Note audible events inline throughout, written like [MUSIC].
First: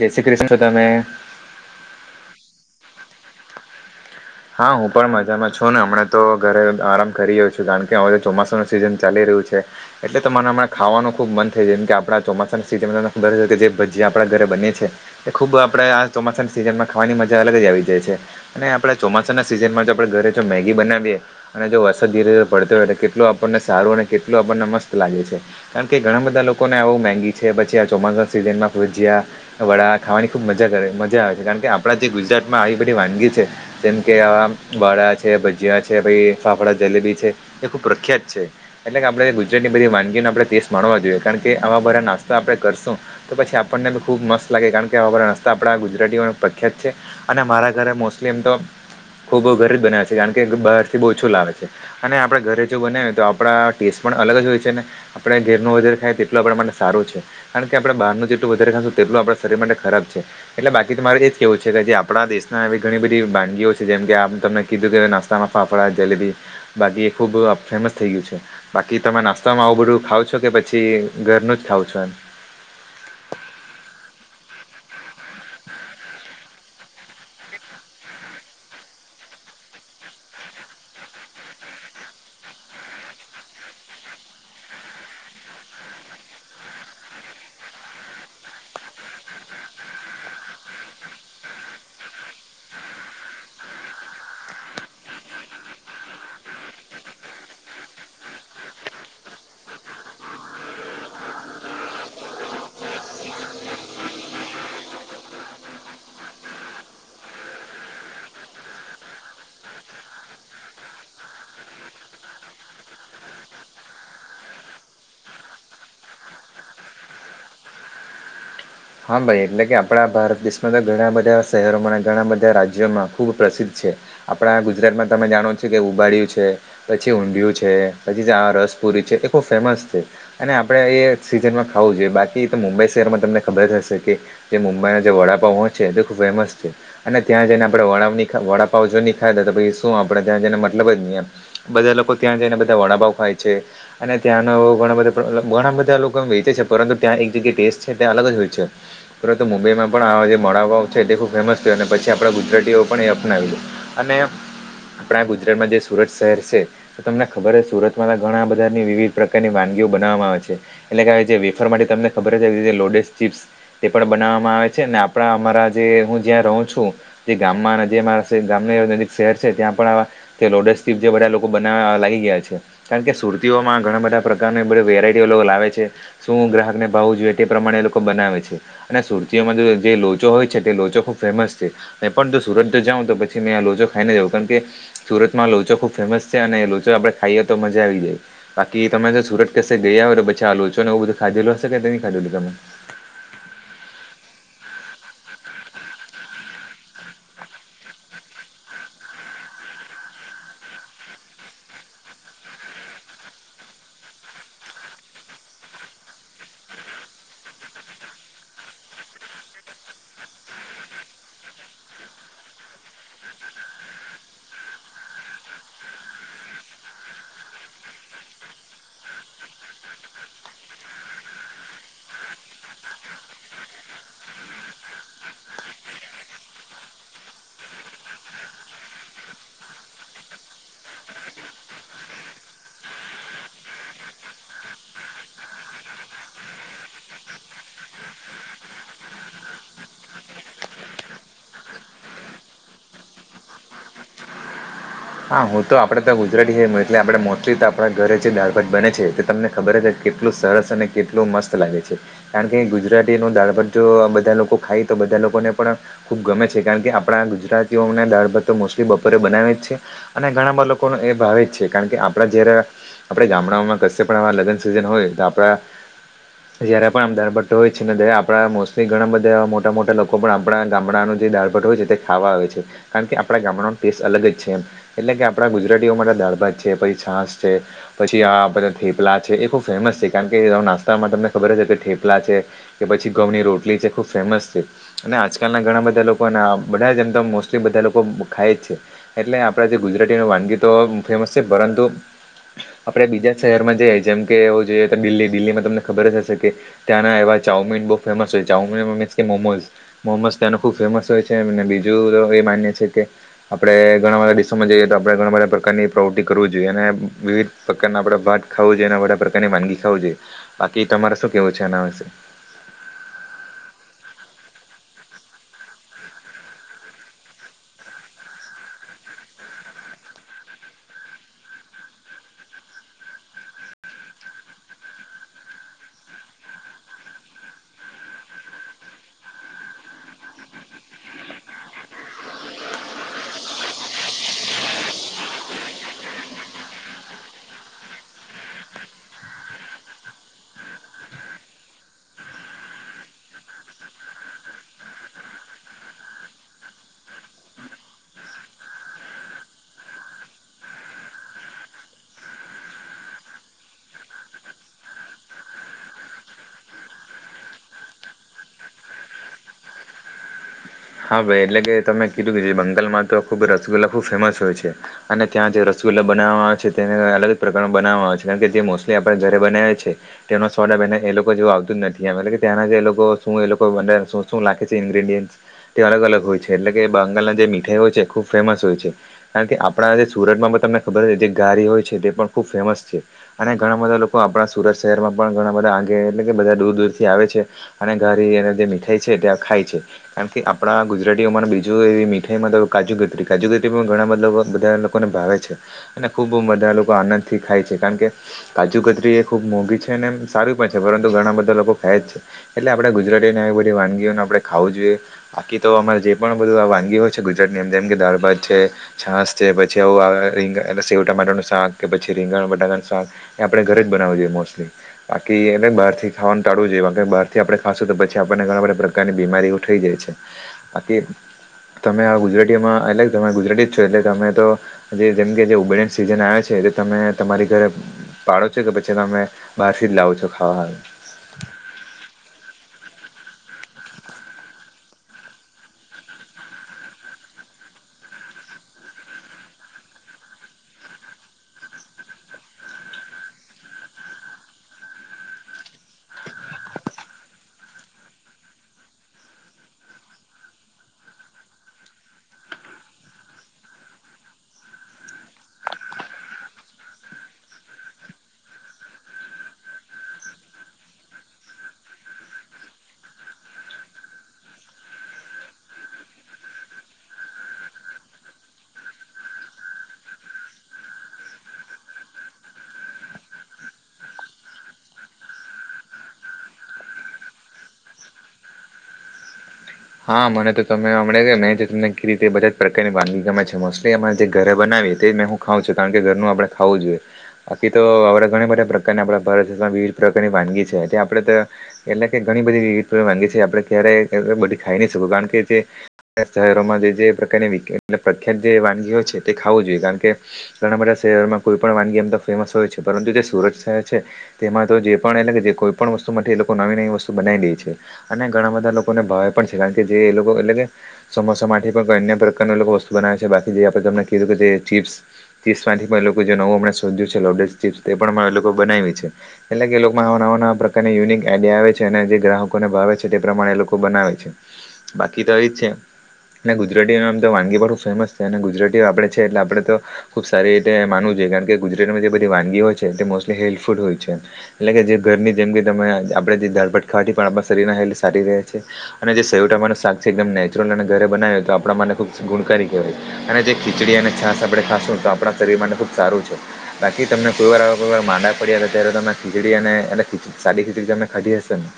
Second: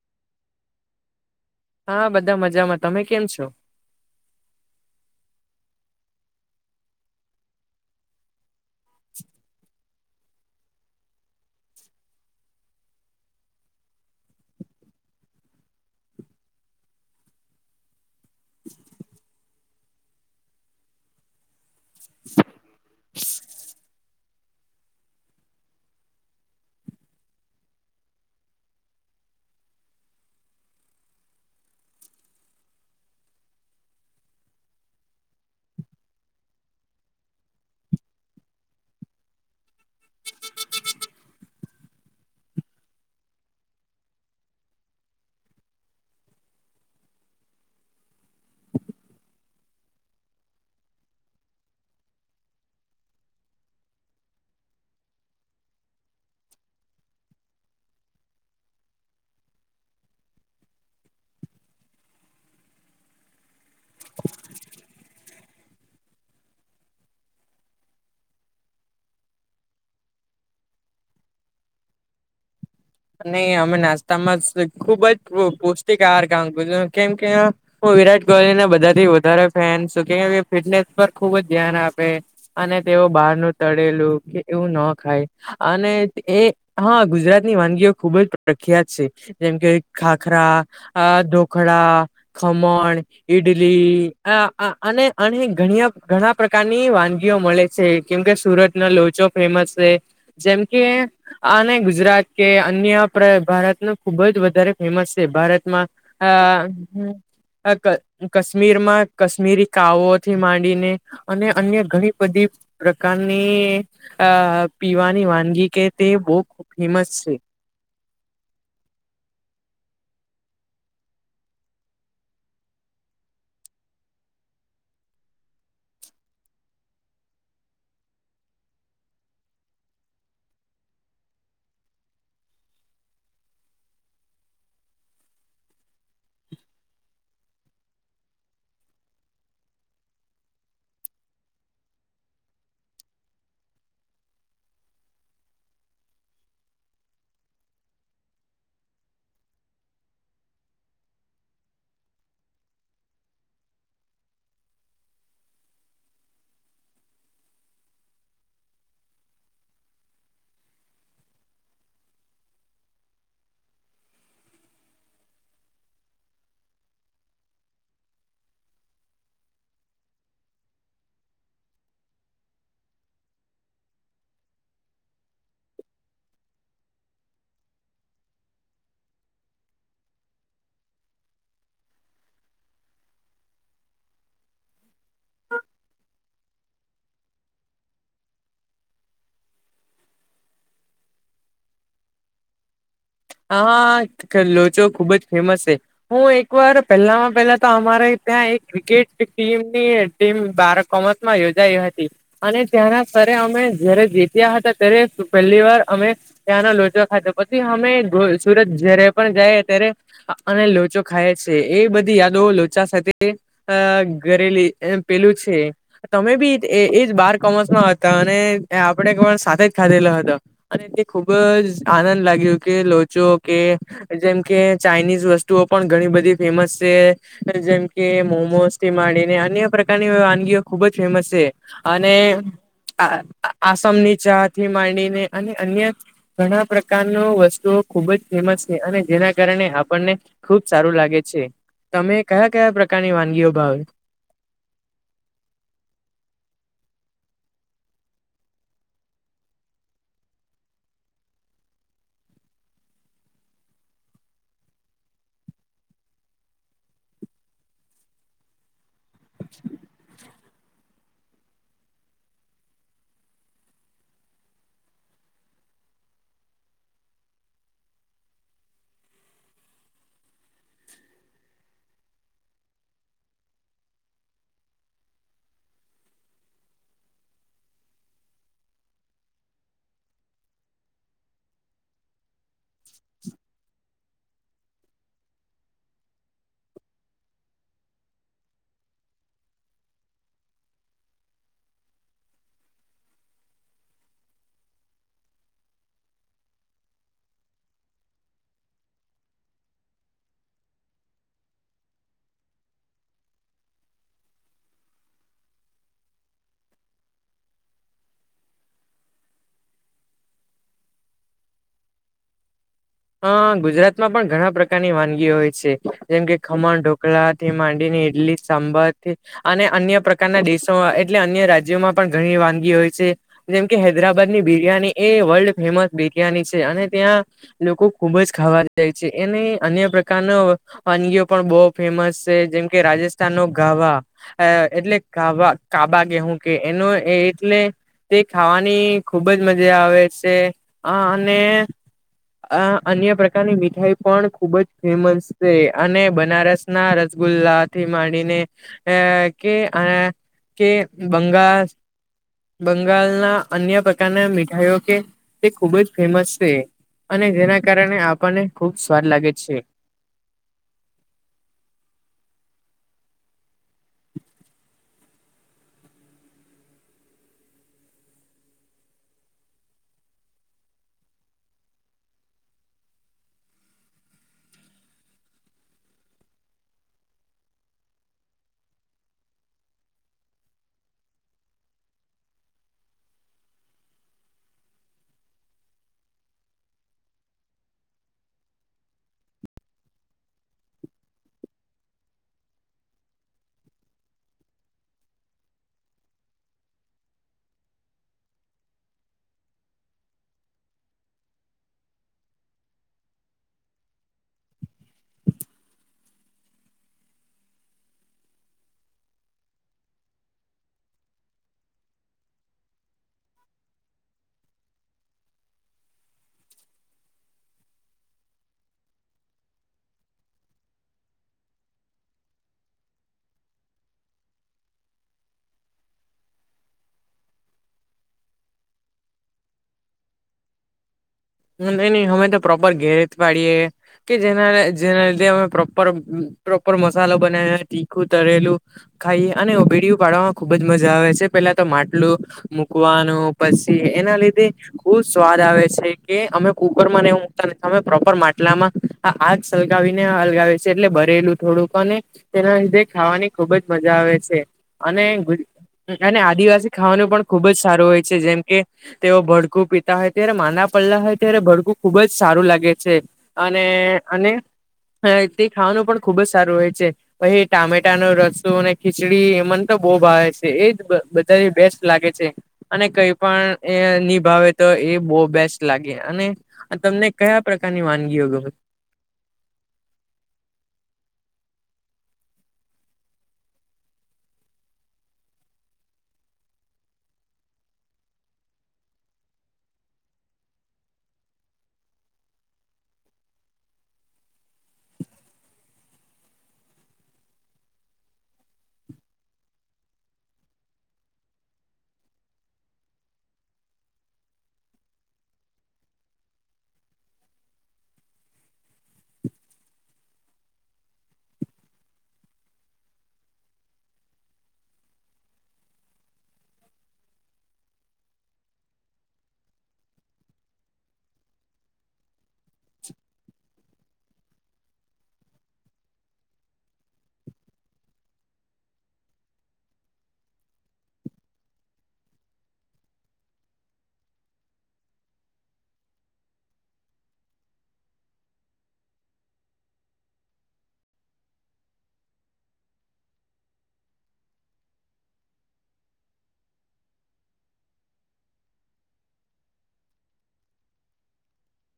જય શ્રી કૃષ્ણ દમમે હા બધા મજામાં તમે કેમ છો? હા હું પણ મજામાં છું ને હમણા તો ઘરે આરામ કરી રહ્યો છું કારણ કે હવે તો ચોમાસું સિઝન ચાલી રહ્યું છે. એટલે તો મને હણાં ખાવાનું ખૂબ મન થાય જેમ કે આપણા ચોમાસાની સિઝનમાં તમને ખબરશે કે જે ભજીયા આપણા ઘરે બને છે. એ ખુબ આપડે આ ચોમાસાની સિઝનમાં ખાવાની મજા અલગ જ આવી જાય છે અને આપડે ચોમાસાના સિઝનમાં જો આપણે ઘરે જો મેગી બનાવીએ અને જો વરસાદ ધીરે ધીરે પડતો હોય તો કેટલો આપણને સારું કેટલું આપણને મસ્ત લાગે છે, કારણ કે ઘણા બધા લોકોને આવુ મેગી છે પછી ચોમાસા સીઝનમા ભજીયા, વડા ખાવાની ખુબ મજા કરે મજા આવે છે, કારણ કે આપડા જે ગુજરાતમાં આવી બધી વાનગી છે. જેમ કે આવા વાડા છે, ભજીયા છે, પહી ફાફડા જલેબી છે એ ખૂબ પ્રખ્યાત છે. એટલે કે આપણે ગુજરાતની બધી વાનગીઓનો આપણે ટેસ્ટ માણવા જોઈએ કારણ કે આવા બધા નાસ્તા આપણે કરશું તો પછી આપણને ને બ ખૂબ મસ્ત લાગે કારણ કે આ નાસ્તા આપણા ગુજરાતીઓને પ્રખ્યાત છે અને મારા ઘરે મોસ્ટલી એમ તો [INAUDIBLE] ખૂબ ઘરે જ બનાવે છે કારણ કે બહારથી બહુ ઓછું લાવે છે અને આપણે ઘરે જો બનાવીએ તો આપણા ટેસ્ટ પણ અલગ અલગ જ હોય છે ને આપણે ઘેર નુ વધારે ખાયએ તેટલું આપણા માટે સારું છે કારણ કે આપણેે બહારનું જેટલું વધારે ખાશું તેટલું આ શરીર માટે ખરાબ છે, એટલે બાકી તમારે એ જ કેવું છે કે જે આપણા દેશના ઘણી બધી વા પંખીઓ છે, જેમ કે આમ તમને કીધું કે નાસ્ સ્તામાં ફાફડા જલેબી બાકી એ ખૂબ ફેમસ થઈ ગયું છે, બાકી તમે નાસ્તામાં આવું બધું ખાવ છો કે પછી ઘરનું જ ખાવં છો એમ નહી અમે નાસ્તામાં ખુબ જ પો પૌષ્ટિક આહાર ખામ કેમ કે વિરાટ કોહલીને બધાથી વધારે ફેન શ કહીએ ને કેફિટનેસ પર ખુબ જ ધ્યાન આપે અને વ બહાર નુ તળેલું કે એવું ના ખાય અને એ હા ગુજરાત ની વાનગી ખુબ જ પ્રખ્યાત છે, જેમ કે ખાખરા, ઢોકળા, ખમણ ઈડલી આ અને અને અ ઘણી ઘણા પ્રકારની વાનગીઓ મળે છે. કેમકે સુરત નો લોચો ફેમસ છે, જેમ કે આને ગુજરાત કે અન્ય આપરે ભારતનું ખુબ જ વધારે ફેમસ છે ભારતમાં આ કાશ્મીર માં કાશ્મીરી કાવોથી માંડીને અને અન્ય ઘણી બધી પ્રકારની અ પીવાની વાનગી કે તે બહુ ફેમસ શ હા ભાઈ એટલે કે આપણા ભારત દેશમાં તો ઘણા બધા શહેરોમાં ઘણા બધા રાજ્યોમાં ખુબ પ્રસિદ્ધ છે. છે આપણા ગુજરાતમાં તમે જાણો છો કે ઉબાડ્યું છે, પછી ઊઢિયું છે, પછી આ રસ પુરી છે એ ખૂબ ફેમસ છે અને આપડણે એ સીઝનમાં ખાવું જોઈએ બાકી તો મુંબઈ શહેરમાં તમને ખબર હશે કે જે મુંબઈના જે વડાપાવ હો છે તે ખૂબ ફેમસ છે અને ત્યાં જઈને આપણે વડાની ખ વડાપાવ જો નહીં ખાયા તો પછી શું આપડે ત્યાં જઈને મતલબ જ હી બધા લોકો ત્યાં જઈને બધા વડાપાવ ખાય છે છે અને ત્યાંનો ઘણા બધા ઘણા બધા લોકો વેચે છે પરંતુ ત્યાં એક જગ્યા ટેસ્ટ છે ત્યા અલગ જ હોય છે તરત મુંબઈ માં પણ આ જે મડાવાઓ છે તે ખુબ ફેમસ થયું અને પછી આપડા ગુજરાતીઓ પણ એ અપનાવી લ અનેને આપણા ગુજરાતમાં જે સુરત શહેર છે તો તમને ખબર છે સુરતમાં ઘણા બધાની વિવિધ પ્રકારની વાન જી બનવા માં આવે છે એટલે કે વેફર માટે તમને ખબર ચપ્ પણ બનાવવામાં આવે છે આપણા અમારા જે હું જ્યાં રહું છું જે ગામમાં જે ગામ નજીક શહેર છે ત્યાં પણ લોડસ જે બધા લોકો બનાવ લી ગયા છે કારણ કે સુરતીઓમાં ઘણા બધા પ્રકારનું એ બધી વેરાયટીઓ લોકો લાવે છે શું ગ્રાહકને ભાવું જોઈએ તે પ્રમાણે એ લોકો બનાવે છે અને સુરતીઓમાં તો જે લોચો હોય છે તે લોચો ખૂબ ફેમસ છે મે પણ સુરત જાઉં તોછીં આ લોચો ખાઈને જાઉં કારણ કે સુરતમાં લોચો ખૂબ ફેમસ છે અને લોચો આપણે ખાઈએ તો તો મજા આવી જાય બાકી તમે જો સુરત કશે ગયા હો બ પછી આ લોચો નેું બધુંાધેું હશે કે ખાધેલું [UNINTELLIGIBLE] હા લોચો ખુબ જ ફેમસ છે હું એક વાર પહેલામાં પહેલા તો અમારે ત્યાં એક ક્રિકેટ ટીમની ટીમ બારકોમતમાં યોજાઈ હતી અને ત્યાંના અમે જારે જીત્યા હતા ત્યારે પહેલી વાર અમે ત્યાંના લોચવા ખાધો પછી અમે સુરત જય્યારે પણ જાય ત્યારે અને લોચો ખાય છે એ બધી યાદો લોચા સાથે અ ઘરેલી પેલું છે તમે બી એજ બાર કોમર્સમાં હતા અને આપડે પણ સાથે જ ખાધેલો હતો અને તે ખુબ જ આનંદ લાગ્યો કે લો કે જેમ કે ચાઇનીઝ વસ્તુઓ પણ ઘણી બધી ફેમસ છે જેમકે તે મોમોજ થી માંડીને અન્ય પ્રકારની વાનગીઓ ખુબ જ ફેમસ છે અને આ આસામની ચા થી માંડીને અને અન્ય ઘણા પ્રકાર ન વસ્તુ ખુબ જ ફેમસ છે અને જેના કારણે આપણને ખુબ સારું લાગે છે તમે કયા કયા પ્રકારની વાનગી ઉભાવ [UNINTELLIGIBLE] હા હું તો આપડે તો ગુજરાતી છે એટલે આપે મોસ્ટલી તો આપણા ઘરે જે દળ ભાત બને છે તે તમને ખબર જ કેટલું સરસ અને કેટલું મસ્ત લાગે છે કારણ કે ગુજરાતી ન દાળ ભત જો બધા લોકો ખાય તો બધા લોકોને પણ ખૂબ ગમે છે કારણ કે આપણા ગુજરાતીઓના દાળબત્ મોસ્ટલી બનાવે છે અને ઘણા બા લોકો લોકો એ ભાવે જ છે કારણ કે આપણા જયારે આપણે ગામડાઓમાં કશે પણ આવા લગ્ન સઝન હોય તો આપણા જયારે પણ આમદાર ભટ્ટો હોય છે ને આપણા મોસ્ટલી ઘણા બધા મોટા મોટા લોકો પણ આપણા ગામડાનું જે દાળભટ હોય છે તે ખાવા આવે છે કારણ કે આપણા ગામડાનો ટેસ્ટ અલગ જ છે એમ એટલે કે આપડા ગુજરાતીઓ માટે દારભત છે પછી છાસ છે પછી આ થેપલા છે એ ખુબ ફેમ ફેમસ છે કારણ કે નાસ્તામાં તમને ખબર છે કે ઠેપલા છે કે પછી ઘઉંની રોટલી છે ખુબ ફેમસ છે અને આજકાલના ઘણા બધા લોકો બધા જમ તો મોસ્ટલી બધા લોકો ખાય જ છે એટલે આપ જે ગુજરાતીની વાનગી તો ફેમસ છે પરંતુ આપડે બીજા જ શહેરમાં જઈએ જેમ કે એ જોઈએ તો દિલ્હી દિલ્હીમાં તમને ખબર જ હશે કે ત્યાંના એવા ચાઊમીન બહુ ફેમસ હોય ચઉમીન મીસ કે મોમો મોમોઝ ત્યા ખુબ ફેમસ હોય છે બીજું એમ કે આપડે ઘણા બધા સમઈએ તો આપડણે ઘણા બધા પ્રકારની પ્રવૃત્તિ કરવી જોઈએ અને વિવિધ પ્રકારના આપડે ભત ખાવું જોઈએ અને બધા પ્રકારની વાનગી ખું જોઈએ બાકી તમારે શું કેવું છે એના વિશે હાં ગુજરાત માં પણ ઘણા પ્રકારની વાનગી હોય છે જેમ કે ખમણ ઢોકળાથી માંડી ઈડલી સાંભર અને અન્ય પ્રકારના દેશો એટલે અન્ય રાજ્યો માં પણ ઘણી વાનગી હોય જેમકે હૈદરાબાદ ની બિરિયાની એ વર્લ્ડ ફેમસ બિરિયાની છે અને ત્યાં લોકો ખુબ જ ખાવા જાય છે એને અન્ય પ્રકાર ન વાનગીઓ પણ બહુ ફેમસ છે જેમ કે રાજસ્થાન ન ગાવા એટલે ગાવા કાબા ગેહું કે એનો એટલે તે ખાવાની ખુબ જ મજા આવે છે આ અને આ અન્ય પ્રકારની મીઠાઈ પણ ખુબ જ ફેમસ છે અને બનારસના રસગુલ લા થી માંડીને અ કે આ કે બંગાળ બંગાલના અન્ય પ્રકારના મીઠાઈઓ કે તે ખૂબ જ ફેમસ છે. અને જેના કારણે આપણને ખૂબ સ્વાદ લાગે છે. હા ભાઈ એટલે કે તમે કીધું કે જે બંગાળમાં તો ખુબ રસગુલ્લા ખુબ ફેમસ હોય છે અને ત્યાં જે રસ ગુલ્લા બનાવવામાં આવે છે તેને અલગ જ પ્રકારમાં બનાવામાં આવે છે કારણ કે જે મોસ્ટલી આપણે ઘરે બનાવીએ છીએ તેનો સ્વાદ એ લોકો જેવું આવતું જ નથી એમ એટલે કે ત્યાંના જે એ લોકો શું એ અંદર લોકો શું શું લાખે છે ઈન્ગ્રીડિયન્ટ્સ તે અલગ અલગ હોય છે એટલે કે બંગાળના જે મીઠાઈ હોય છે ખૂબ ફેમસ હોય છે કારણ કે આપણા જે સુરતમાં તમે ખબર જે ઘારી હોય છે તે પણ ખુબ ફેમસ છે અને ઘણા બધા લોકો આપણા સુરત શહેરમાં પણ ઘણા બધા કારણ કે એટલે કે બધા દૂર દૂર મથી આવે છે અને ઘારી એ જે મીઠાઈ છે ખાય છે એમ કે આપણા ગુજરાતીઓમાં બીજું એવી મીઠાઈમાં કાજુકતરી કાજુકતરીમાં પણ ઘણા બધા લોકોને ભાવે છે ખુબ બધા લોકો આનંદથી ખાય છે કારણ કે કાજુકતરી એ ખુબ મોંઘી છે ને સારી પણ છે પરંતુ ઘણા બધા લોકો ખાય જ છે એટલે આપણેે ગુજરાતીને આવી બધી વાનગીઓને આપણે ખાવું જોઈએ. બાકી તો અમારે જે પણ બધું વાનગી હોય છે ગુજરાતની જેમ કે દાળભાત છે, છાસ છે પછી આવું આવે રીંગણ એટલે સેવ ટમાટરનું શાક કે પછી રીંગણ બટાકાનું શાક એ આપણે ઘરે જ બનાવું જોઈએ મોસ્ટલી બાકી એટલે બહારથી ખાવાનું ટાળું જોઈએ કારણ કે બહારથી આપણે ખાશું તો પછી આપણને ઘણા બધા પ્રકારની બીમારીઓ થઈ જાય છે. બાકી તમે આ ગુજરાતીમાં એમાં એટલે તમે ગુજરાતી જ છો એટલે તમે તો જે જેમ કે જે ઉબાળિયાની સિઝન આવે છે એટલે તમે તમારી ઘરે પાડો છો કે પછી તમે બહારથી જ લાવો છો ખાવા હારુ? નહીં નહીં અમે તો પ્રોપર ઘેરે જ પાડીએે કે જેના જેના લીધે અમે પ્રોપર પ્રોપર મસાલો બનાવ્યા તીખું તરેલું ખાઈ અને ઉબાળિયુ પાડવામાં ખુબ જ મજા આવે છે પહેલા તો માટલું મૂકવાનું પછી એના લીધે ખુબ સ્વાદ આવે છે. કે અમે કુકરમાં ને એવું મુકતા નથી અમે પ્રોપર માટલામાં આ આગ સલગાવીને હલગાવે છે એટલે બ રહેલું થોડુંક અને તેના લીધે ખાવાની ખુબ જ મજા આવે છે અને ગુ અને આદિવાસી ખાવાનું પણ ખુબ જ સારું હોય છે જેમ કે તેઓ ભડકું પીતા હોય ત્યારે માના પડલા હોય ત્યારે ભડકું ખુબ જ સારું લાગે છે અને અને હ તે ખાવાનું પણ ખુબ જ સારું હોય છે પછી ટામેટાનો રસો અને ખીચડી એ મન તો બહુ ભાવે છે એ જ બધાની બેસ્ટ લાગે છે અને કઈ પણ એ ની ભાવે તો એ બો બેસ્ટ લાગે અને તમને કયા પ્રકારની વાનગીઓ ગમે? હા મને તો તમે અમડે મેં તમને કીધી રીતે બધા જ પ્રકારની વાનગી ગમે છે મોસ્ટલી અમાર જે ઘરે બનાવે તે જ મેં હું ખાાવં છે કારણ કે ઘરનું આપણે ખાવું જોઈએ. બાકી તો આપણા ઘણી બધા પ્રકાર આપણા ભારત દેશમાં વિવિધ પ્રકારની વાનગી છે એ આપણે એટલે કે ઘણી બધી વિવિધ વાનગી છે આપણે ક્યારેય બધી ખાઈ નહીં શકું કારણ કે તે શહેરોમાં જે તે પ્રકારની પ્રખ્યાત જે વાનગી હોય છે તે ખાવું જોઈએ કારણ કે ઘણા બધા શે માં કોઈ પણ વાનગી એમ તો ફેમસ હોય છે પરંતુ જે સુરત શહેર છે તેમાં તો જે પણ એટલે કે જે કોઈ પણ વસ્તુ માથી એ લોકો નવી નવી વસ્તુ બનાઈ દેય છે અને ઘણા બધા લોકોને ભાવે પણ છે કારણ કે જે એ લોકો એટલે કે સમોસા માટે પણ અન્ય પ્રકાર લોકો વસ્તુ બનાવે છે બાકી જે આપણે તમને કીધું કે જે ચીપ્સ ચિપ્સમાંથી પણ લોકો જે નવું અમણા શોધ્યું છે લોડેડ ચિપ્સ પણ લોકો બનાવી છે એટલે કે એ લોકમા આ નવા નવા પ્રકારની યુનિક આઈડિયા આવે છે અને જે ગ્રાહકોને ભાવે છે તે પ્રમાણે એ લોકો બનાવે છે. બાકી તો એ જ છે એટલે ગુજરાતીઓ આમ તો વાનગી બધું ફેમસ છે અને ગુજરાતીઓ આપડે છે એટલે આપડે તો ખુબ સારી રીતે માનવું જોઈએ કારણ કે ગુજરાતમાં જે બધી વાનગી હોય છે તે મોસ્ટલી હેલ્ફુડ હોય છે એટલે કે જે ઘરની જેમ કે તમે આપણે જે દાળભાત ખાવાથી પણ આપણા શરીરના હેલ્થ સારી રહે છે. અને જે સેવટમાટરનુ શાક છે એકદમ નેચરલ અને ઘરે બનાવે હોય તો આપણા મને ખુબ ગુણકારી કહેવાય અને જે ખીચડી છાસ આપણે ખાશું તો આપણા શરીર માટે ખુબ સારું છે બાકી તમને કોઈ વાર અવે કોઈ વાર માંદા પડ્યા હતા ત્યારે ખીચડી અને એટલે ખી સાદી ખીચડી તમે ખાધી હશે ને!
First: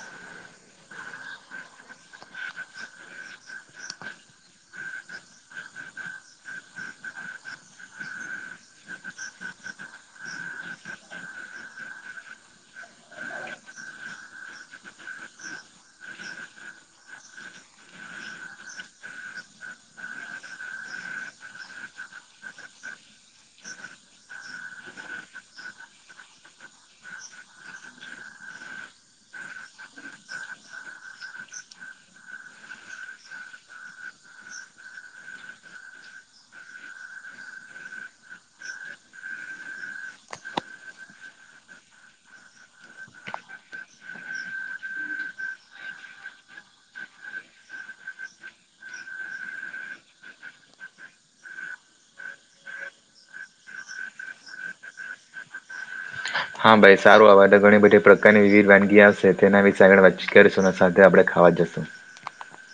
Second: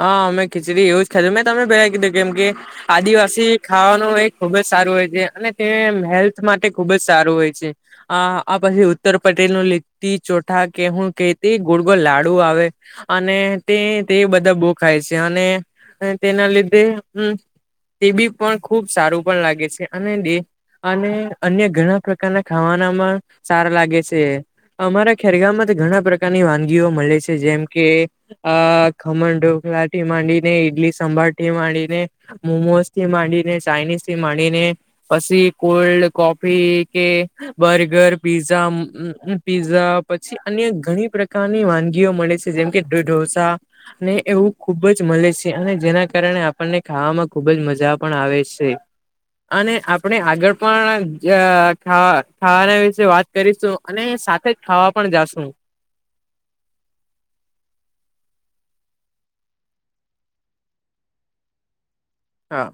હ, મેં ખીચડી એવું જ ખાધું મે તમે પહેલા કીધું કેમ કે આદિવાસી ખાવાનું એ ખૂબ જ સારું હોય છે અને તે હેલ્થ માટે ખુબ જ સારું હોય છે આ આ પછી ઉત્તર પટે નું લીટી ચોથા કે હું કે તે ગુડગો લાડુ આવે અને તે તે બધ તે બો ખાય છે અને તેના લીધે હમ તે બી પણ ખુબ સારું પણ લાગે છે અને અને અન્ય ઘણા પ્રકારના ખાવાનામાં સારા લાગે છે અમારા ખેરગામમાં તો ઘણા પ્રકારની વાનગીઓ મળે છે જેમ કે અ ખમણ ઢોકલા થી માંડી ને ઈડલી સાભાર થી માંડીને મોમોઝ થી માંડીને ચાઇનીઝ સે માંડી ને પછી કોલ્ડ કોફી કે બર્ગર પીઝા પીઝા પછી અન્ય ઘણી પ્રકારની વાનગીઓ મળે છે જેમકે ઢો ઢોસા ને એવું ખુબ જ મળે છે અને જેના કારણે આપણને ખાવામાં ખુબ જ મજા પણ આવે છે કે અને આપણે આગળ પણ જ અ ખાવા ખાવાના વિશે વાત કરીશું અને સાથે જ ખાવા પણ જાશું હ [INAUDIBLE] હા ભાઈ સારું આવે થી તો ઘણી બધી પ્રકારની વિવિધ વાનગી આવશે તેના વિશેે આગળ વાતચીત કરીશું સાથે આપણે ખા તવાજસ હા